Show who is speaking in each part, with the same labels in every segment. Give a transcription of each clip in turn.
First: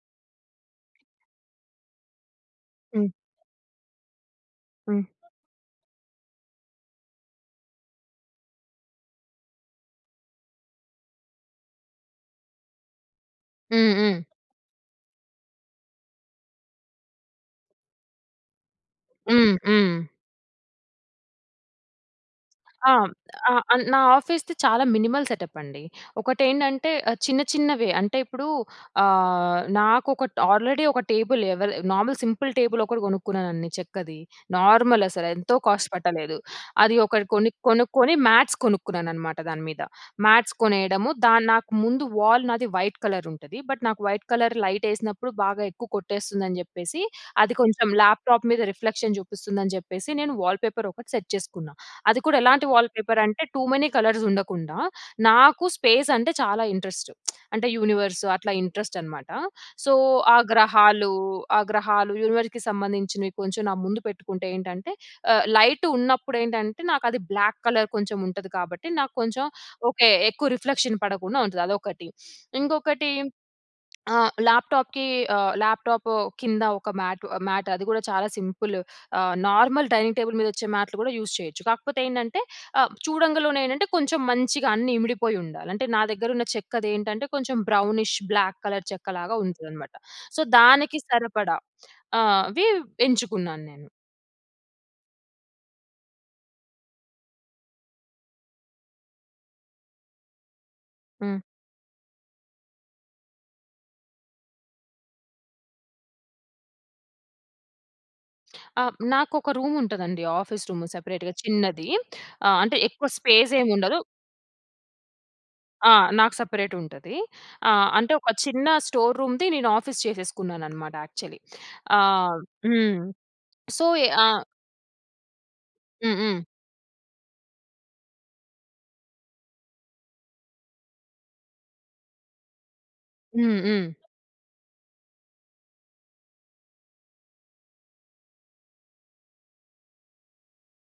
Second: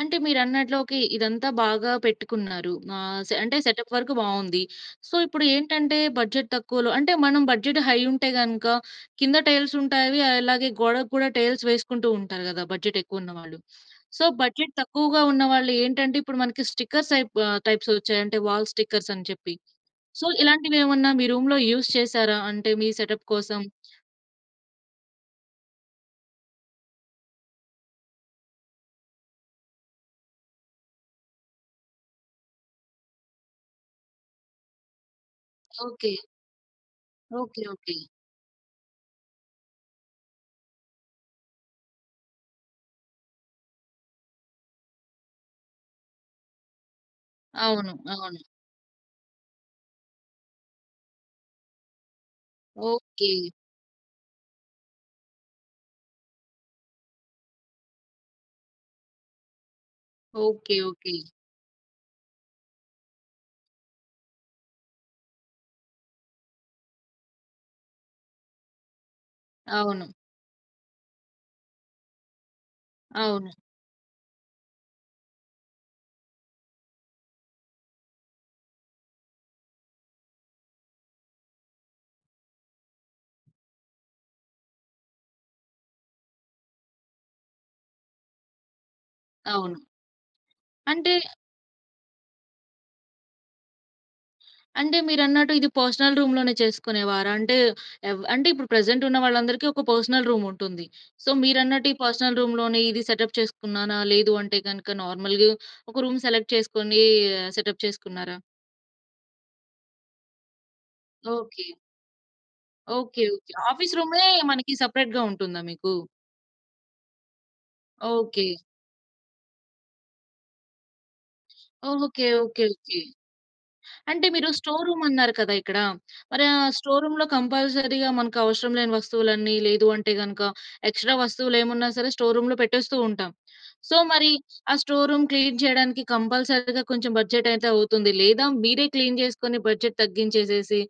Speaker 1: అంటే మీరన్నట్లోకి ఇదంతా బాగా పెట్టుకున్నారు,
Speaker 2: హ్మ్.
Speaker 1: ఆహ్, సే అంటే సెటప్ వర్‌కు బావుంది.
Speaker 2: హ్మ్.
Speaker 1: సో, ఇప్పుడేంటంటే బడ్జెట్ తక్కువలో అంటే మనం బడ్జెట్ హై ఉంటే గనుక కింద టైల్సుంటాయి అవి అలాగే గోడకి కూడా టైల్స్ వేసుకుంటూంటారు కదా! బడ్జెట్ ఎక్కువున్నవాళ్ళు.
Speaker 2: హ్మ్. హ్మ్.
Speaker 1: సో, బడ్జెట్ తక్కువగా ఉన్నవాళ్ళేంటంటే ఇప్పుడు మనకి స్టిక్కర్స్ అయిపు ఆ టైప్సోచ్చాయి అంటే వాల్ స్టిక్కర్స్ అని చెప్పి.
Speaker 2: హ్మ్. హ్మ్.
Speaker 1: సో, ఇలాంటివేమన్నా మీ రూమ్‌లో యూజ్ చేసారా? అంటే మీ
Speaker 2: ఆ!
Speaker 1: సెటప్
Speaker 2: ఆ
Speaker 1: కోసం?
Speaker 2: ఆన్ నా ఆఫీస్‌ది చాలా మినిమల్ సెటపండి. ఒకటెంటంటే ఆహ్, చిన్న చిన్న‌వే అంటే ఇప్పుడు ఆహ్, నాకు ఒకట్ ఆల్రెడీ ఒక టేబుల్ ఎవెల్ నార్మల్ సింపుల్ టేబుల్ ఒకటి కొనుక్కున్నానండి చెక్కది, నార్మల్ అసలేంతో కాస్ట్
Speaker 1: ఓకే.
Speaker 2: పట్టలేదు. అది ఒకటి కొన్ని
Speaker 1: ఓకే. ఓకే.
Speaker 2: కొనుక్కొని మాట్స్ కొనుక్కున్నానన్నమాట దాని మీద, మాట్స్ కొనేయడము దన్ నాకు ముందు వాల్ నాది వైట్ కలరుంటది. బట్ నాకు వైట్ కలర్ లైటెసినప్పుడు బాగా ఎక్కువ కొట్టేస్తుందని చెప్పేసి అది కొంచెం
Speaker 1: అవును. అవును.
Speaker 2: ల్యాప్టాప్ మీద రిఫ్లెక్షన్ చూపిస్తుంది అని జెప్పేసి నేను వాల్పేపర్ ఒకటి సెట్ చేసుకున్నా. అది కూడా ఎలాంటి
Speaker 1: ఓకే.
Speaker 2: వాల్పేపరంటే టూ మెనీ కలర్సుండకుండా నాకు స్పేస్ అంటే చాలా ఇంట్రెస్టు అంటే యూనివర్స్ అట్లా ఇంట్రెస్ట్ అన్నమాట. సో, ఆ
Speaker 1: ఓకే.
Speaker 2: గ్రహాలు,
Speaker 1: ఓకే.
Speaker 2: ఆ గ్రహాలు యూనివర్స్‌కి సంబంధించినవి కొంచెం నా ముందు పెట్టుకుంటేంటంటే ఆ లైట్ ఉన్నప్పుడేంటంటే నాకు అది బ్లాక్ కలర్ కొంచెం ఉంటది కాబట్టి, నాకు కొంచెం ఓకే
Speaker 1: అవును.
Speaker 2: ఎక్కువ రిఫ్లెక్షన్ పడకుండా ఉంటది అదొకటి. ఇంకొకటి
Speaker 1: అవును.
Speaker 2: ఆ ల్యాప్టాప్‌కి ఆ ల్యాప్టాపు కింద ఒక మ్యాటు ఆ మ్యాట్ అది కూడా చాలా సింపులు ఆహ్, నార్మల్ డైనింగ్ టేబుల్ మీద వచ్చే మ్యాట్లు కూడా యూజ్ చేయొచ్చు. కాకపోతే ఏంటంటే, ఆ చూడంగలోనే ఏంటంటే కొంచెం మంచిగా అన్నీ ఇమిడిపోయి ఉండాలి అంటే నా దగ్గర ఉన్న చెక్కదేంటంటే కొంచెం బ్రౌనిష్, బ్లాక్ కలర్ చెక్క లాగా
Speaker 1: అవును.
Speaker 2: ఉంటుందనమాట. సో, దానికి
Speaker 1: అంటే
Speaker 2: సరిపడా అవి ఎంచుకున్నాను నేను.
Speaker 1: అంటే మీరన్నట్టు ఇది పర్సనల్ రూమ్‌లోనే చేసుకునేవారంటే ఏవ అంటే ఇప్పుడు ప్రెజెంటున్న వాళ్ళందరికి ఒక పర్సనల్ రూముంటుంది. సో,
Speaker 2: హ్మ్.
Speaker 1: మీరు అన్నట్టు ఈ పర్సనల్ రూమ్‌లోని ఇది సెటప్ చేసుకున్నాన లేదు అంటే గనుక నార్మల్‌గా ఒక రూమ్ సెలెక్ట్ చేసుకొనీ సెటప్ చేసుకున్నారా?
Speaker 2: ఆ! నాకొక రూమ్ ఉంటదండి. ఆఫీస్ రూము సెపరేట్‌గా
Speaker 1: ఓకే.
Speaker 2: చిన్నది. ఆ! అంటే ఎక్కువ
Speaker 1: ఓకే. ఓకే.
Speaker 2: స్పేస్
Speaker 1: ఆఫీస్
Speaker 2: ఏమేండదు.
Speaker 1: రూ‌మే మనకి సెపరేట్‌గా ఉంటుందా మీకు?
Speaker 2: ఆ! నాకు సెపరేటుంటది. ఆ! అంటే ఒక
Speaker 1: ఓకే.
Speaker 2: చిన్న స్టోర్ రూమ్‌ది నేను ఆఫీస్ చేసేసుకున్నానన్నమాట యాక్చువ‌లి,
Speaker 1: ఓకే.
Speaker 2: ఆహ్
Speaker 1: ఓకే. ఓకే.
Speaker 2: హ్మ్. సో‌యి ఆ!
Speaker 1: అంటే మీరు స్టోర్ రూమ్ అన్నారు కదా! ఇక్కడ.
Speaker 2: హ్మ్. హ్మ్.
Speaker 1: మరి ఆహ్, స్టోర్ రూమ్‌లో కంపల్సరీగా మనకవసరం లేని వస్తువులన్నీ లేదు అంటే గనుక ఎక్స్ట్రా వస్తువులేమున్నా సరే స్టోర్ రూమ్‌లో పెట్టేస్తూ ఉంటాం.
Speaker 2: హ్మ్. హ్మ్.
Speaker 1: సో, మరి ఆ స్టోర్ రూమ్ క్లీన్ చేయడానికి కంపల్సరీగా కొంచెం బడ్జెటైతే అవుతుంది. లేదా మీరే క్లీన్ చేసుకొని బడ్జెట్ తగ్గించేసేసి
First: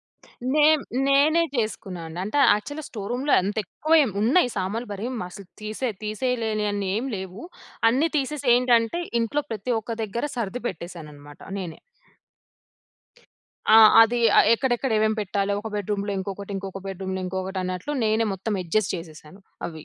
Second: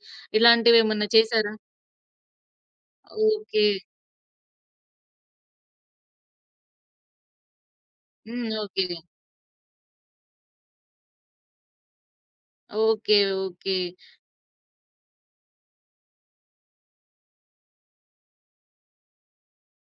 Speaker 2: నేన్
Speaker 1: ఇలాంటివేమన్నా
Speaker 2: నేనే
Speaker 1: చేశారా?
Speaker 2: చేసుకున్నానండి. అంటే యాక్చువల్‌గా స్టోర్ రూమ్‌లో అంత
Speaker 1: ఓకే.
Speaker 2: ఎక్కువేం ఉన్నాయి, సామాన్లు మరి మస్సలు తిసే తీసేయలేనియన్ని ఏమి లేవు. అన్ని తీసేసి
Speaker 1: హ్మ్. ఓకే.
Speaker 2: ఏంటంటే ఇంట్లో ప్రతి ఒక్క దగ్గర సర్ది పెట్టేసానన్నమాట నేనే.
Speaker 1: ఓకే. ఓకే.
Speaker 2: ఆ! అది ఆ ఎక్కడెక్కడ ఏమేమి పెట్టాలో ఒక బెడ్రూమ్‌లో, ఇంకొకటి ఇంకొక బెడ్రూమ్‌లో, ఇంకొకటి అన్నట్లు నేనే మొత్తం అడ్జస్ట్ చేసేసాను అవి.